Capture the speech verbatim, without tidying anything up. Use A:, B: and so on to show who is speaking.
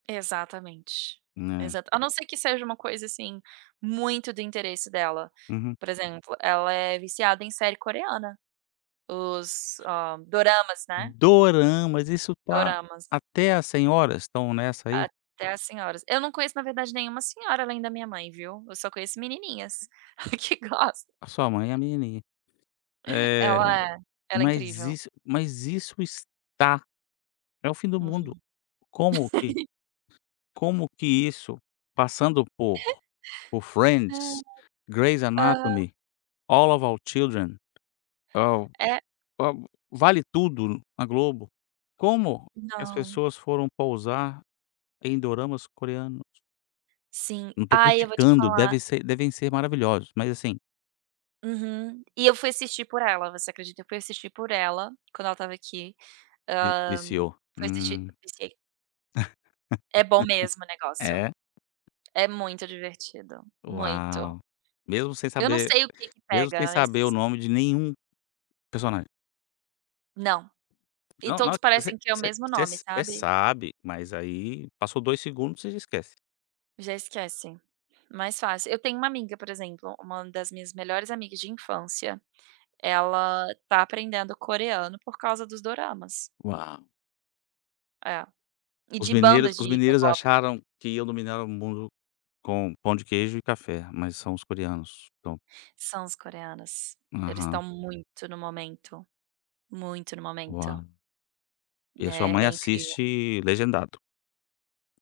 A: Exatamente.
B: Né.
A: Exato. A não ser que seja uma coisa, assim, muito do interesse dela,
B: Uhum.
A: por exemplo, ela é viciada em série coreana, os, hã, Doramas, né.
B: Doramas, isso tá
A: Doramas.
B: até as senhoras estão nessa aí?
A: Até as senhoras. Eu não conheço na verdade nenhuma senhora além da minha mãe, viu, eu só conheço menininhas que gosta.
B: A sua mãe é a menininha. Eh,
A: Ela ela é
B: mas
A: incrível.
B: isso mas isso está é o fim do mundo.
A: Uhum.
B: Como que como que isso passando por por
A: Ai.
B: Friends, Grey's
A: Aham.
B: Anatomy, All Of Our Children ao
A: É.
B: para o Vale Tudo na Globo, como que as
A: Não.
B: pessoas foram pousar em doramas coreanos?
A: Sim,
B: Eu não tô
A: ai, eu vou te
B: criticando,
A: falar
B: deve ser devem ser maravilhosos, mas, assim
A: Uhum. E eu fui assistir por ela, você acredita. Eu fui assistir por ela quando ela estava aqui,
B: Vi
A: hã,
B: viciou.
A: fui assistir,
B: Hum.
A: viciei. É bom mesmo o negócio.
B: É.
A: É muito divertido, muito.
B: Uau. Mesmo sem
A: Eu não
B: saber
A: sei o que que
B: mesmo sem
A: pega, mas
B: saber o nome de nenhum personagem?
A: Não. E
B: Não,
A: todos
B: no você
A: parecem ter o
B: você
A: mesmo
B: você
A: nome,
B: você
A: sabe.
B: sabe, mas aí passou dois segundos você já esquece.
A: Já esquecem. Mais fácil. Eu tenho uma amiga, por exemplo, uma das minhas melhores amigas de infância, ela tá aprendendo coreano por causa dos Doramas.
B: Uau.
A: É. E
B: Os
A: de
B: mineiros
A: bandas
B: os
A: de
B: mineiros
A: k-pop também.
B: acharam que iam dominar o mundo com pão de queijo e café, mas são os coreanos que tão
A: São os coreanos. Eles estão
B: Aham.
A: muito no momento, muito no momento.
B: Uau. E a sua
A: É,
B: mãe
A: é incrível.
B: assiste legendado?